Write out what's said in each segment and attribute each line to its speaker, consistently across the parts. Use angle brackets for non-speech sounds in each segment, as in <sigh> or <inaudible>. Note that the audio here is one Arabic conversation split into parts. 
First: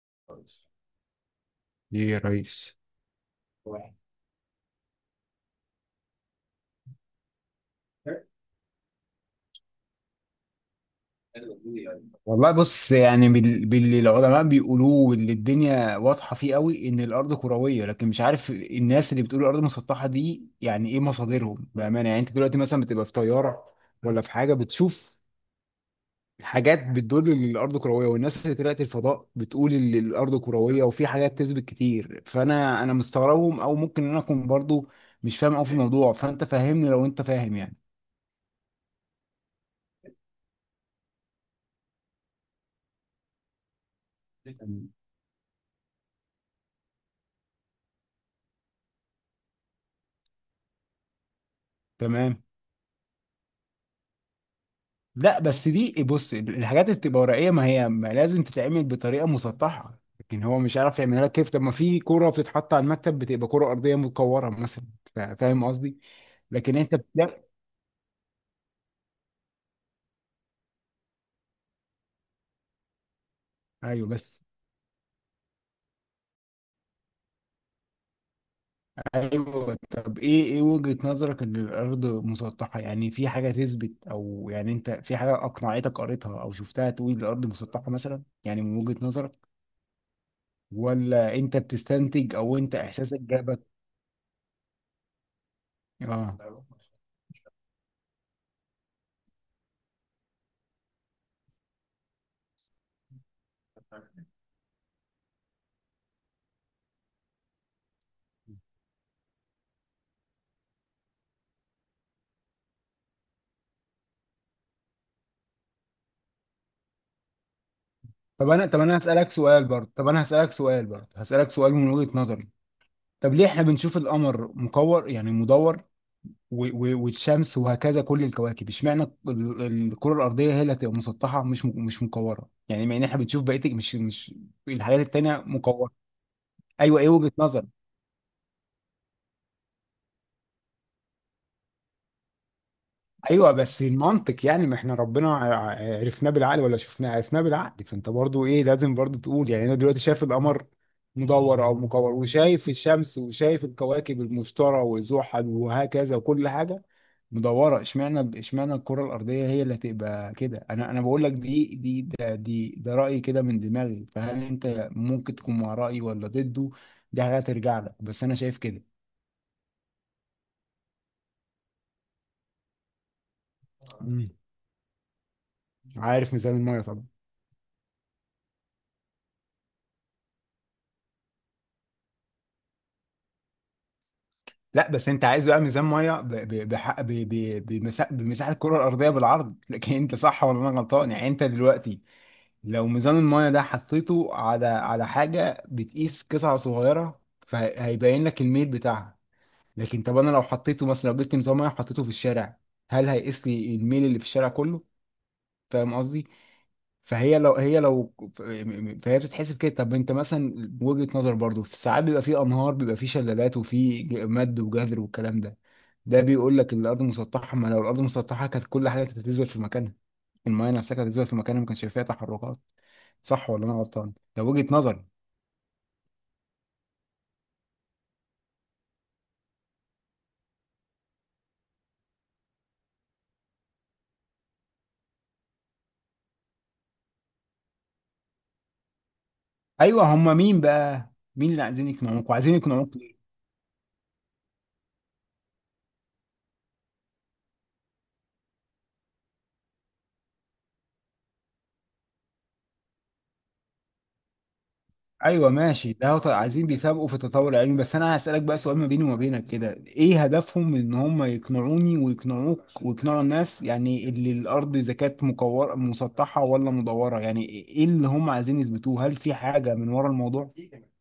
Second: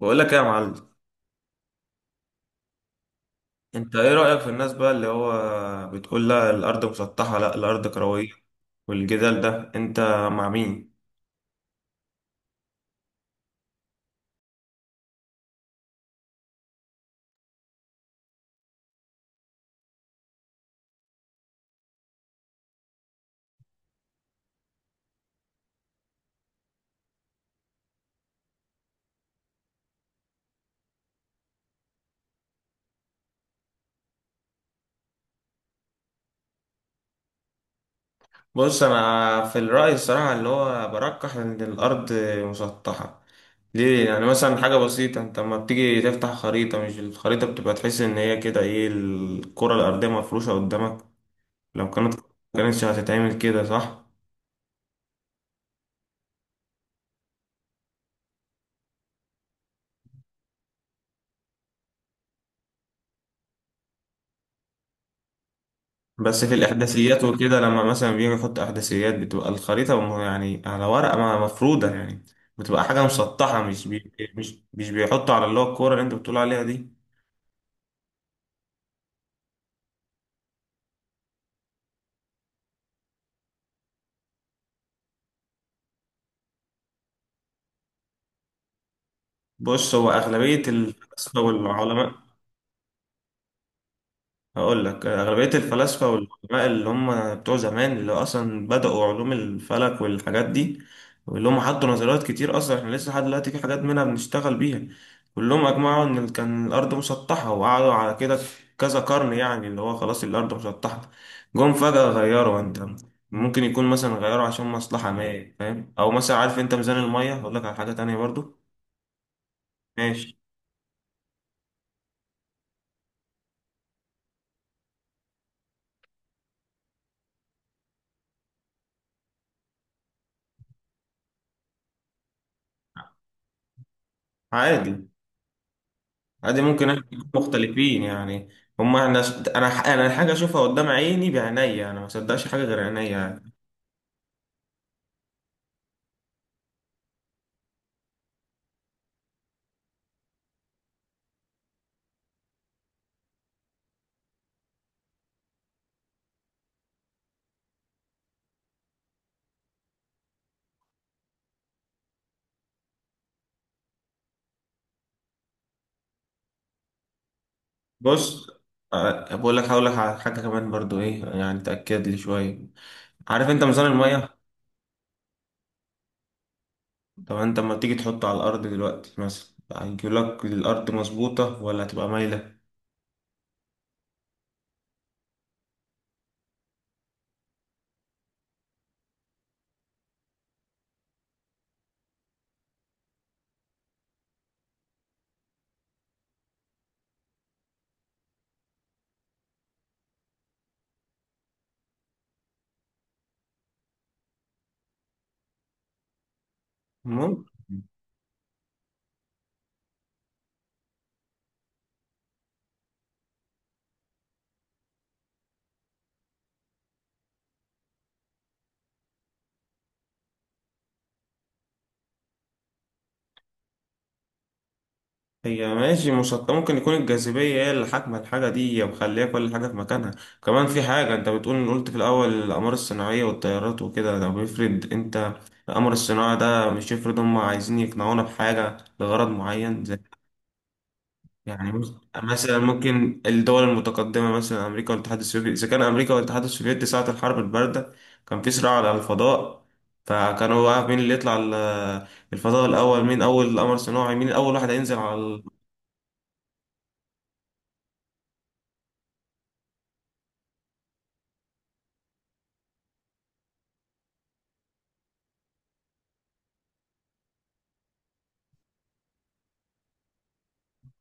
Speaker 1: بقول لك ايه يا معلم؟
Speaker 2: ليه يا ريس؟
Speaker 1: انت ايه رأيك في الناس بقى اللي هو بتقول لا الارض مسطحة لا الارض كروية، والجدال ده انت مع مين؟
Speaker 2: والله بص، يعني باللي العلماء بيقولوه واللي الدنيا واضحة فيه قوي، ان الارض كروية. لكن مش عارف الناس اللي بتقول الارض مسطحة دي، يعني ايه مصادرهم بأمانة؟ يعني انت دلوقتي مثلا بتبقى في طيارة ولا في حاجة بتشوف حاجات بتدل ان الارض كروية، والناس اللي طلعت الفضاء بتقول ان الارض كروية، وفي حاجات تثبت كتير. فانا مستغربهم، او ممكن انا اكون برضو مش فاهم قوي في الموضوع. فانت فهمني لو انت فاهم يعني.
Speaker 1: بص، انا في الرأي الصراحة اللي هو برجح ان الارض مسطحة. ليه؟ يعني مثلا حاجة بسيطة، انت لما بتيجي تفتح خريطة، مش الخريطة بتبقى تحس ان هي كده ايه، الكرة الارضية مفروشة قدامك؟ لو كانت
Speaker 2: تمام.
Speaker 1: كانتش هتتعمل كده، صح؟
Speaker 2: لا، بس دي بص الحاجات اللي بتبقى ورقيه ما هي ما لازم تتعمل بطريقه مسطحه، لكن هو مش عارف يعملها لك كيف. طب ما في كوره بتتحط على المكتب بتبقى كوره ارضيه متكوره مثلا. فاهم قصدي؟
Speaker 1: بس في
Speaker 2: لكن انت
Speaker 1: الإحداثيات
Speaker 2: بتلاقي
Speaker 1: وكده، لما مثلا بيجي يحط إحداثيات بتبقى الخريطة يعني على ورقة مفرودة يعني، بتبقى حاجة مسطحة
Speaker 2: ايوه بس
Speaker 1: مش بيحطوا على اللي هو الكورة اللي أنت بتقول عليها دي.
Speaker 2: ايوه. طب ايه وجهه نظرك ان الارض مسطحه؟ يعني في حاجه تثبت، او يعني انت في حاجه اقنعتك قريتها او شفتها تقول الارض مسطحه مثلا؟ يعني من وجهه نظرك،
Speaker 1: بص، هو أغلبية
Speaker 2: ولا
Speaker 1: الفلاسفة
Speaker 2: انت
Speaker 1: والعلماء،
Speaker 2: بتستنتج، او انت احساسك جابك؟
Speaker 1: هقول لك أغلبية الفلاسفة
Speaker 2: اه.
Speaker 1: والعلماء اللي هم بتوع زمان، اللي أصلا بدأوا علوم الفلك والحاجات دي، واللي هم حطوا نظريات كتير أصلا إحنا لسه لحد دلوقتي في حاجات منها بنشتغل بيها، كلهم أجمعوا إن كان الأرض مسطحة، وقعدوا على كده كذا قرن، يعني اللي هو خلاص الأرض مسطحة. جم فجأة غيروا. أنت ممكن يكون مثلا غيروا عشان مصلحة ما فاهم، أو مثلا عارف أنت ميزان المية؟ هقول لك على حاجة تانية
Speaker 2: طب
Speaker 1: برضو.
Speaker 2: انا طب انا هسألك سؤال برضه طب انا
Speaker 1: ماشي،
Speaker 2: هسألك سؤال برضه هسألك سؤال من وجهة نظري. طب ليه احنا بنشوف القمر مكور يعني مدور؟ والشمس وهكذا كل الكواكب، اشمعنى الكرة الأرضية هي اللي هتبقى مسطحة مش مكورة؟ يعني مع ان احنا بنشوف بقية مش الحاجات
Speaker 1: عادي.
Speaker 2: التانية مكورة.
Speaker 1: عادي، ممكن
Speaker 2: ايوه،
Speaker 1: احنا
Speaker 2: ايه
Speaker 1: نكون
Speaker 2: وجهة نظرك؟
Speaker 1: مختلفين يعني. هما احنا، انا انا الحاجه اشوفها قدام عيني بعينيا، انا ما صدقش حاجه غير عينيا يعني.
Speaker 2: ايوه بس المنطق يعني، ما احنا ربنا عرفناه بالعقل ولا شفناه؟ عرفناه بالعقل. فانت برضو ايه لازم برضو تقول، يعني انا دلوقتي شايف القمر مدور او مكور، وشايف الشمس، وشايف الكواكب المشتري وزحل وهكذا، وكل حاجه مدوره. اشمعنى الكره الارضيه هي اللي هتبقى كده؟ انا بقول لك دي دي ده دي ده رايي كده من دماغي. فهل انت ممكن تكون مع رايي ولا ضده؟ دي حاجه ترجع لك، بس انا
Speaker 1: بص،
Speaker 2: شايف كده.
Speaker 1: آه، بقول لك، هقول لك على حاجه كمان برضو ايه يعني تاكد لي شويه. عارف انت ميزان
Speaker 2: مم.
Speaker 1: الميه؟
Speaker 2: عارف ميزان الميه طبعا.
Speaker 1: طب انت لما تيجي تحطه على الارض دلوقتي مثلا، هيجي لك الارض مظبوطه ولا هتبقى مايله؟
Speaker 2: لا، بس انت عايز بقى ميزان ميه بمساحه الكره الارضيه بالعرض. <laughs> لكن انت صح ولا انا غلطان؟ يعني انت دلوقتي لو ميزان الميه ده حطيته على حاجه بتقيس قطعه صغيره فهيبين لك الميل بتاعها. لكن طب انا لو حطيته مثلا، لو جبت ميزان ميه حطيته في الشارع، هل هيقيس لي الميل اللي في الشارع كله؟ فاهم قصدي؟ فهي
Speaker 1: المهم،
Speaker 2: لو هي لو فهي بتتحسب كده. طب انت مثلا وجهة نظر برضو، في ساعات بيبقى في انهار، بيبقى في شلالات، وفي مد وجذر والكلام ده، ده بيقول لك ان الارض مسطحه. ما لو الارض مسطحه كانت كل حاجه تتزلزل في مكانها، المايه نفسها كانت تتزلزل في مكانها، ما كانش فيها تحركات. صح ولا انا غلطان؟ ده وجهة نظري.
Speaker 1: هي ماشي مسطحة، ممكن يكون الجاذبية هي اللي حاكمة الحاجة دي، هي مخلية كل حاجة في مكانها. كمان في حاجة، انت بتقول قلت في الأول الأقمار الصناعية والطيارات وكده، طب افرض انت القمر الصناعي ده، مش افرض هم عايزين يقنعونا بحاجة لغرض معين، زي
Speaker 2: ايوه، هم مين بقى، مين اللي
Speaker 1: يعني
Speaker 2: عايزين يقنعوك وعايزين
Speaker 1: مثلا
Speaker 2: يقنعوك
Speaker 1: ممكن الدول المتقدمة، مثلا أمريكا والاتحاد السوفيتي، إذا كان أمريكا والاتحاد السوفيتي ساعة الحرب الباردة كان في صراع على الفضاء، فكانوا بقى مين اللي يطلع الفضاء الأول، مين أول قمر صناعي، مين أول واحد هينزل على.
Speaker 2: ايوه ماشي، ده هو عايزين بيسابقوا في التطور العلمي. بس انا هسألك بقى سؤال ما بيني وما بينك كده، ايه هدفهم من ان هم يقنعوني ويقنعوك ويقنعوا الناس، يعني اللي الارض اذا كانت مكورة مسطحة ولا مدورة، يعني ايه اللي هم عايزين يثبتوه؟ هل في حاجة من ورا الموضوع؟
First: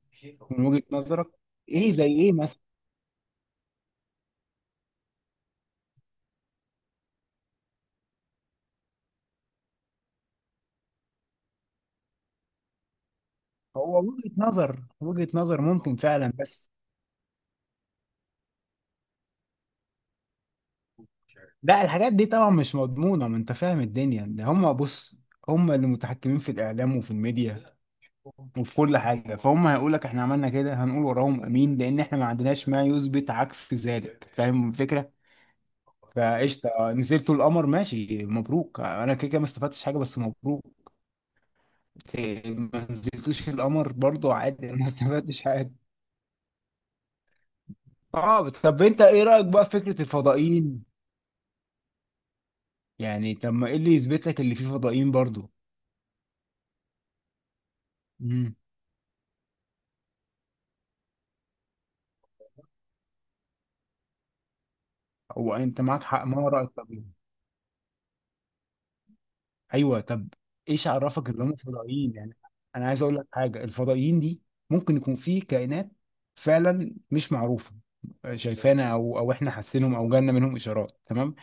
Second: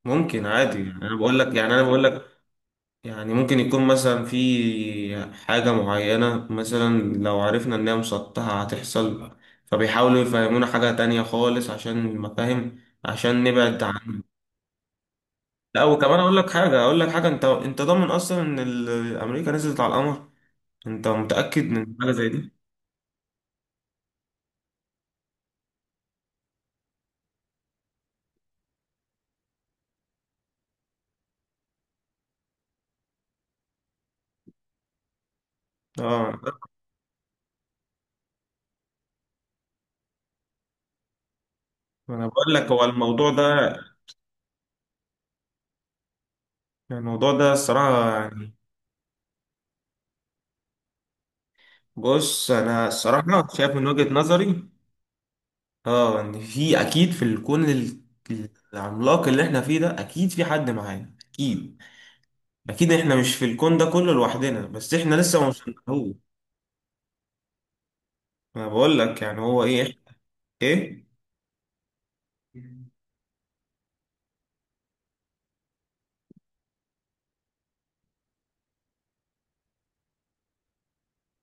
Speaker 1: ممكن،
Speaker 2: من
Speaker 1: عادي
Speaker 2: وجهة
Speaker 1: يعني، انا
Speaker 2: نظرك،
Speaker 1: بقول لك يعني انا
Speaker 2: ايه
Speaker 1: بقول
Speaker 2: زي ايه
Speaker 1: لك
Speaker 2: مثلا؟
Speaker 1: يعني ممكن يكون مثلا في حاجة معينة، مثلا لو عرفنا ان هي مسطحة هتحصل، فبيحاولوا يفهمونا حاجة تانية خالص عشان مفاهيم، عشان نبعد
Speaker 2: هو
Speaker 1: عنها.
Speaker 2: وجهة نظر
Speaker 1: لا،
Speaker 2: ممكن
Speaker 1: وكمان
Speaker 2: فعلا
Speaker 1: اقول لك
Speaker 2: بس.
Speaker 1: حاجة اقول لك حاجة انت ضامن اصلا ان امريكا نزلت على القمر؟ انت متأكد
Speaker 2: لا،
Speaker 1: من حاجة
Speaker 2: الحاجات دي
Speaker 1: زي
Speaker 2: طبعا
Speaker 1: دي؟
Speaker 2: مش مضمونة، ما انت فاهم الدنيا ده. هم بص هم اللي متحكمين في الاعلام وفي الميديا وفي كل حاجه، فهم هيقول لك احنا عملنا كده، هنقول وراهم امين، لان احنا ما عندناش ما يثبت عكس ذلك. فاهم الفكره؟
Speaker 1: اه،
Speaker 2: فقشطه، نزلتوا القمر ماشي مبروك، انا كده كده ما استفدتش حاجه، بس مبروك.
Speaker 1: انا
Speaker 2: إيه،
Speaker 1: بقول لك هو
Speaker 2: ما
Speaker 1: الموضوع
Speaker 2: نزلتوش
Speaker 1: ده،
Speaker 2: القمر برضو عادي، أنا ما استفدتش حاجه.
Speaker 1: الموضوع ده الصراحة
Speaker 2: اه،
Speaker 1: يعني.
Speaker 2: طب انت ايه رايك بقى في فكره الفضائيين؟
Speaker 1: بص، انا
Speaker 2: يعني
Speaker 1: الصراحة
Speaker 2: طب ما
Speaker 1: شايف
Speaker 2: ايه
Speaker 1: من
Speaker 2: اللي
Speaker 1: وجهة
Speaker 2: يثبت لك اللي فيه
Speaker 1: نظري،
Speaker 2: فضائيين برضو؟
Speaker 1: اه، ان في اكيد، في الكون
Speaker 2: امم.
Speaker 1: العملاق اللي احنا فيه ده، اكيد في حد معانا، اكيد اكيد احنا مش في الكون ده كله لوحدنا، بس احنا لسه ما
Speaker 2: هو انت معاك
Speaker 1: وصلناهوش.
Speaker 2: حق، ما هو رايك طب إيه؟
Speaker 1: انا بقول لك يعني هو ايه.
Speaker 2: ايوه طب، ايش
Speaker 1: ايه؟
Speaker 2: عرفك ان هم فضائيين يعني؟ انا عايز اقول لك حاجه، الفضائيين دي ممكن يكون في كائنات فعلا مش معروفه شايفانا، او احنا حاسينهم او جالنا منهم اشارات، تمام.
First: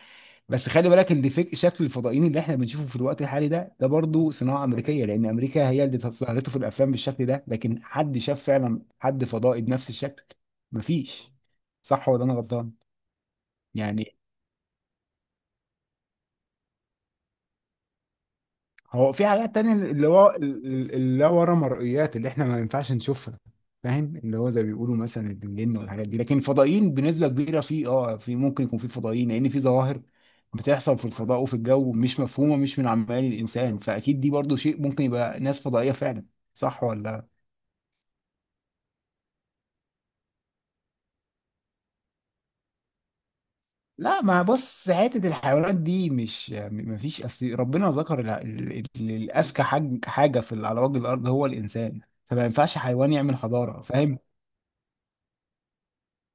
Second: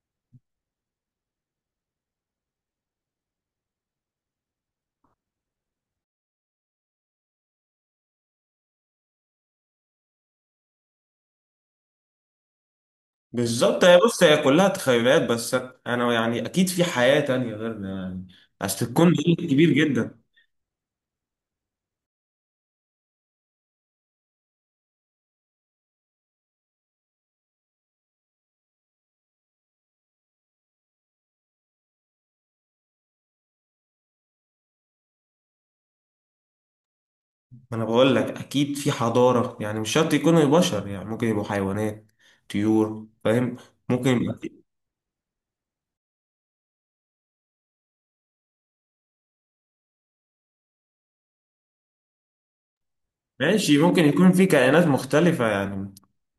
Speaker 2: بس خلي بالك ان شكل الفضائيين اللي احنا بنشوفه في الوقت الحالي ده برضه صناعه امريكيه، لان امريكا هي اللي ظهرته في الافلام بالشكل ده. لكن حد شاف فعلا حد فضائي بنفس الشكل؟ مفيش. صح ولا انا غلطان؟
Speaker 1: بالظبط. هي
Speaker 2: يعني
Speaker 1: بص، هي كلها تخيلات بس. انا يعني اكيد في حياة تانية غيرنا يعني، اصل
Speaker 2: هو
Speaker 1: الكون ده
Speaker 2: في حاجات
Speaker 1: كبير
Speaker 2: تانية اللي
Speaker 1: جدا.
Speaker 2: هو اللي ورا مرئيات اللي احنا ما ينفعش نشوفها. فاهم اللي هو زي ما بيقولوا مثلا الجن والحاجات دي. لكن الفضائيين بنسبة كبيرة، في، ممكن يكون في فضائيين لأن في ظواهر بتحصل في الفضاء وفي الجو مش مفهومة، مش من عمال الإنسان، فأكيد دي برضو شيء ممكن يبقى ناس فضائية فعلا. صح ولا؟
Speaker 1: انا بقول لك اكيد في حضارة، يعني مش شرط يكونوا بشر، يعني ممكن يبقوا حيوانات، طيور، فاهم؟
Speaker 2: لا،
Speaker 1: ممكن.
Speaker 2: ما بص حتة الحيوانات دي مش، ما فيش، أصل ربنا ذكر الأذكى حاجة في على وجه الأرض هو الإنسان، فما ينفعش حيوان يعمل
Speaker 1: ماشي،
Speaker 2: حضارة.
Speaker 1: ممكن
Speaker 2: فاهم؟
Speaker 1: يكون في كائنات مختلفة يعني،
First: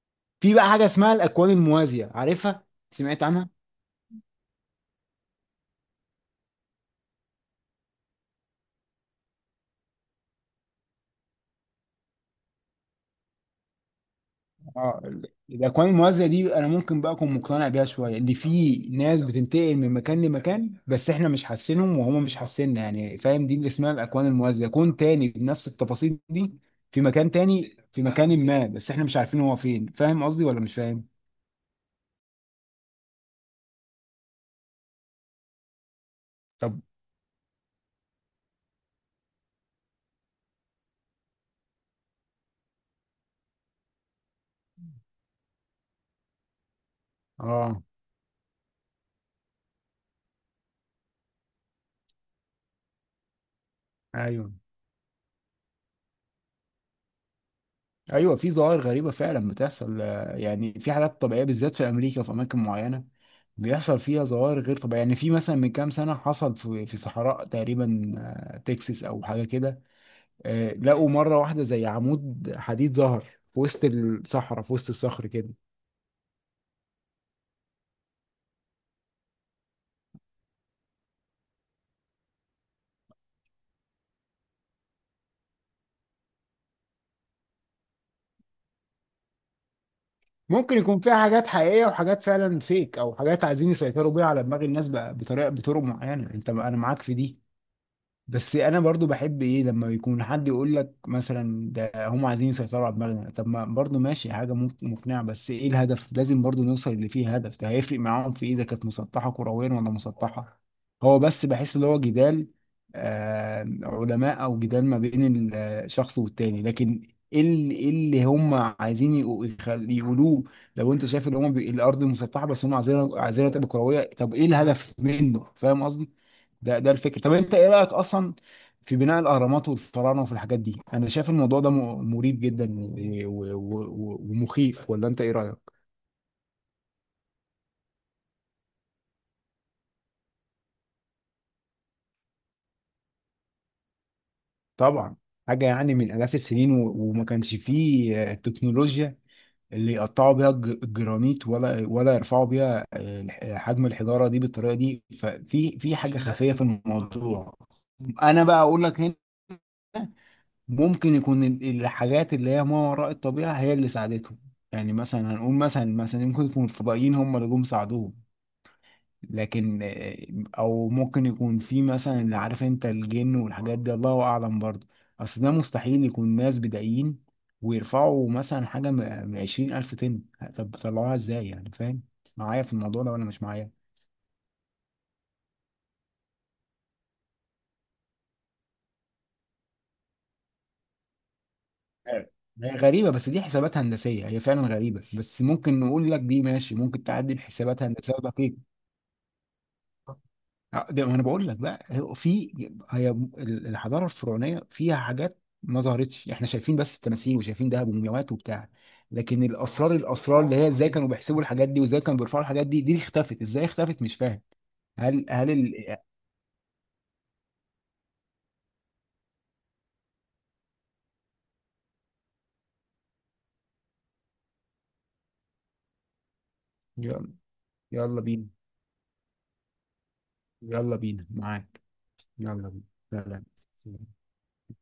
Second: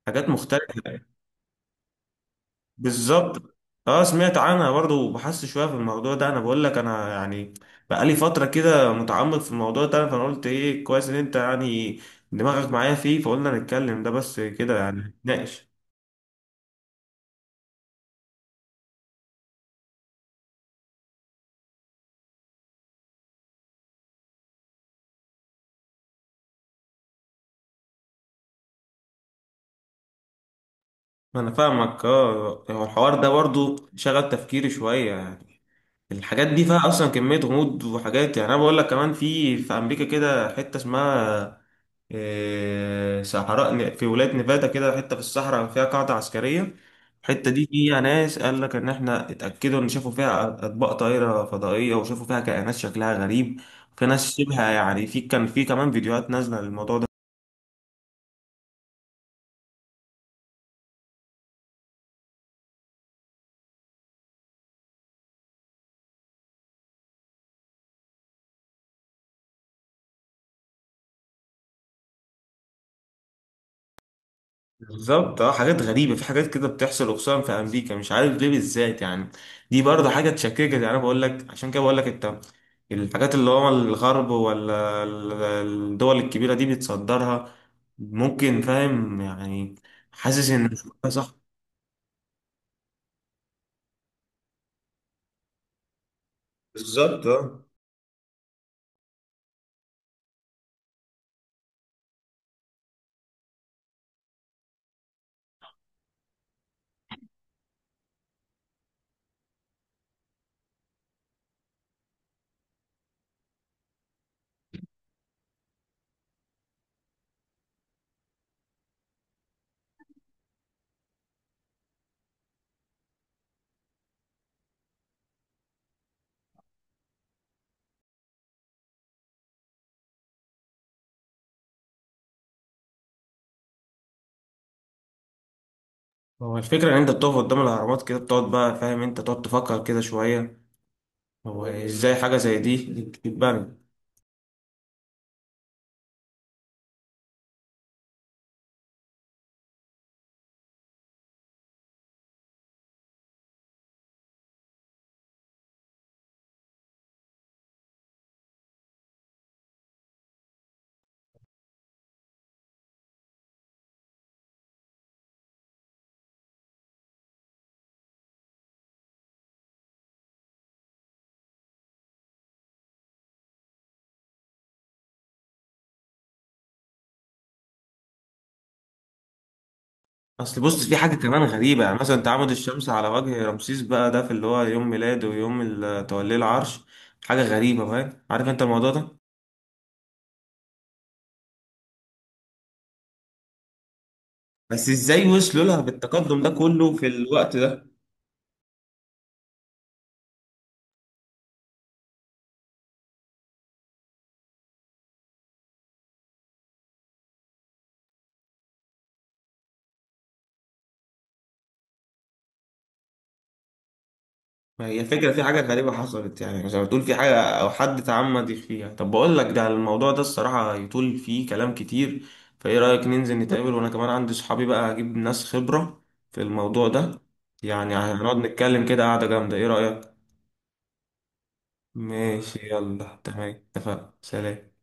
Speaker 1: حاجات
Speaker 2: في بقى
Speaker 1: مختلفة.
Speaker 2: حاجه اسمها الاكوان الموازيه، عارفها؟ سمعت عنها؟
Speaker 1: بالظبط. اه، سمعت عنها برضو، وبحثت شوية في الموضوع ده. انا بقول لك انا يعني بقالي فترة كده متعمق في الموضوع ده، فانا قلت ايه كويس ان انت يعني دماغك معايا فيه، فقلنا نتكلم ده بس كده يعني،
Speaker 2: اه،
Speaker 1: نتناقش.
Speaker 2: الاكوان الموازيه دي انا ممكن بقى اكون مقتنع بيها شويه، ان في ناس بتنتقل من مكان لمكان بس احنا مش حاسينهم وهم مش حاسيننا يعني. فاهم؟ دي اللي اسمها الاكوان الموازيه، كون تاني بنفس التفاصيل دي في مكان تاني، في مكان ما، بس احنا مش عارفين هو فين. فاهم قصدي ولا مش فاهم؟
Speaker 1: انا فاهمك. اه، هو الحوار ده برضو شغل تفكيري شوية يعني، الحاجات دي
Speaker 2: طب.
Speaker 1: فيها اصلا كمية غموض وحاجات. يعني انا بقول لك كمان، في امريكا كده حتة اسمها إيه، صحراء في ولاية نيفادا، كده حتة في الصحراء فيها قاعدة عسكرية، الحتة دي
Speaker 2: اه.
Speaker 1: فيها ناس قال لك إن إحنا اتأكدوا إن شافوا فيها أطباق طائرة فضائية، وشافوا فيها كائنات شكلها غريب. في ناس
Speaker 2: ايوه
Speaker 1: شبه يعني، في كان في كمان فيديوهات نازلة للموضوع.
Speaker 2: ايوه. في ظواهر غريبه فعلا بتحصل، يعني في حالات طبيعيه بالذات في امريكا وفي اماكن معينه بيحصل فيها ظواهر غير طبيعيه. يعني في مثلا من كام سنه حصل في صحراء تقريبا، تكساس او حاجه كده، لقوا مره واحده زي عمود حديد ظهر في وسط الصحراء في وسط الصخر
Speaker 1: بالظبط،
Speaker 2: كده.
Speaker 1: اه، حاجات غريبة، في حاجات كده بتحصل، وخصوصا في أمريكا، مش عارف ليه بالذات يعني. دي برضه حاجة تشككك يعني، أنا بقول لك عشان كده بقول لك أنت الحاجات اللي هو الغرب ولا الدول الكبيرة دي بتصدرها ممكن، فاهم يعني، حاسس إن
Speaker 2: ممكن
Speaker 1: مش
Speaker 2: يكون
Speaker 1: كلها
Speaker 2: فيها
Speaker 1: صح.
Speaker 2: حاجات حقيقيه وحاجات فعلا فيك، او حاجات عايزين يسيطروا بيها على دماغ الناس بقى بطرق معينه. انت انا معاك في
Speaker 1: بالظبط،
Speaker 2: دي.
Speaker 1: اه.
Speaker 2: بس انا برضو بحب ايه، لما يكون حد يقول لك مثلا ده هم عايزين يسيطروا على دماغنا، طب ما برضو ماشي حاجه ممكن مقنعه، بس ايه الهدف؟ لازم برضو نوصل اللي فيه هدف. ده هيفرق معاهم في ايه اذا كانت مسطحه كرويا ولا مسطحه؟ هو بس بحس اللي هو جدال علماء، او جدال ما بين الشخص والتاني، لكن ايه اللي هم عايزين يقولوه؟ لو انت شايف ان هم الارض مسطحه، بس هم عايزينها تبقى كرويه، طب ايه الهدف منه؟ فاهم؟ ده الفكر. طب انت ايه رايك اصلا في بناء الاهرامات والفراعنه وفي الحاجات دي؟ انا شايف الموضوع ده مريب جدا ومخيف، ولا انت ايه رايك؟
Speaker 1: هو الفكرة إن أنت بتقف قدام الأهرامات كده، بتقعد بقى فاهم، أنت تقعد تفكر كده شوية، هو إزاي حاجة زي دي تتبنى؟
Speaker 2: طبعا حاجه يعني من الاف السنين وما كانش فيه التكنولوجيا اللي يقطعوا بيها الجرانيت، ولا يرفعوا بيها حجم الحجاره دي بالطريقه دي. ففي حاجه خفيه في الموضوع. انا بقى اقول لك ممكن يكون الحاجات اللي هي ما وراء الطبيعة هي اللي ساعدتهم. يعني مثلا هنقول مثلا ممكن يكون الفضائيين هم اللي جم ساعدوهم. لكن او ممكن يكون في مثلا، اللي عارف انت الجن والحاجات دي الله اعلم برضه. اصل ده مستحيل يكون ناس بدائيين ويرفعوا مثلا حاجة من 20 ألف طن.
Speaker 1: اصل
Speaker 2: طب
Speaker 1: بص، في حاجه
Speaker 2: طلعوها
Speaker 1: كمان
Speaker 2: ازاي يعني؟
Speaker 1: غريبه، يعني
Speaker 2: فاهم
Speaker 1: مثلا تعامد
Speaker 2: معايا في
Speaker 1: الشمس
Speaker 2: الموضوع
Speaker 1: على
Speaker 2: ده ولا
Speaker 1: وجه
Speaker 2: مش معايا؟
Speaker 1: رمسيس بقى، ده في اللي هو يوم ميلاده، ويوم آه، توليه العرش. حاجه غريبه، فاهم؟ عارف انت الموضوع ده؟
Speaker 2: أيوة. هي غريبة بس دي حسابات هندسية، هي فعلا
Speaker 1: بس
Speaker 2: غريبة،
Speaker 1: ازاي
Speaker 2: بس
Speaker 1: وصلوا لها
Speaker 2: ممكن نقول لك
Speaker 1: بالتقدم
Speaker 2: دي
Speaker 1: ده
Speaker 2: ماشي،
Speaker 1: كله
Speaker 2: ممكن
Speaker 1: في
Speaker 2: تعدي
Speaker 1: الوقت
Speaker 2: بحسابات
Speaker 1: ده؟
Speaker 2: هندسية دقيقة. ده ما انا بقول لك بقى، هو في، هي الحضاره الفرعونيه فيها حاجات ما ظهرتش. احنا شايفين بس التماثيل وشايفين دهب ومومياوات وبتاع، لكن الاسرار اللي هي ازاي كانوا بيحسبوا الحاجات دي، وازاي كانوا بيرفعوا الحاجات دي اللي اختفت ازاي اختفت مش فاهم.
Speaker 1: ما هي
Speaker 2: هل
Speaker 1: الفكره، في
Speaker 2: هل
Speaker 1: حاجه غريبه
Speaker 2: ال...
Speaker 1: حصلت يعني، زي ما تقول في حاجه او حد تعمد فيها. طب بقول لك، ده الموضوع ده الصراحه يطول فيه كلام كتير، فايه رايك ننزل نتقابل؟ وانا كمان عندي صحابي بقى هجيب ناس خبره في الموضوع ده،
Speaker 2: يلا.
Speaker 1: يعني
Speaker 2: يلا
Speaker 1: هنقعد
Speaker 2: بينا،
Speaker 1: نتكلم كده قعده جامده، ايه رايك؟
Speaker 2: يلا بينا معاك.
Speaker 1: ماشي،
Speaker 2: يلا بينا.
Speaker 1: يلا، تمام، اتفقنا،
Speaker 2: سلام.
Speaker 1: سلام.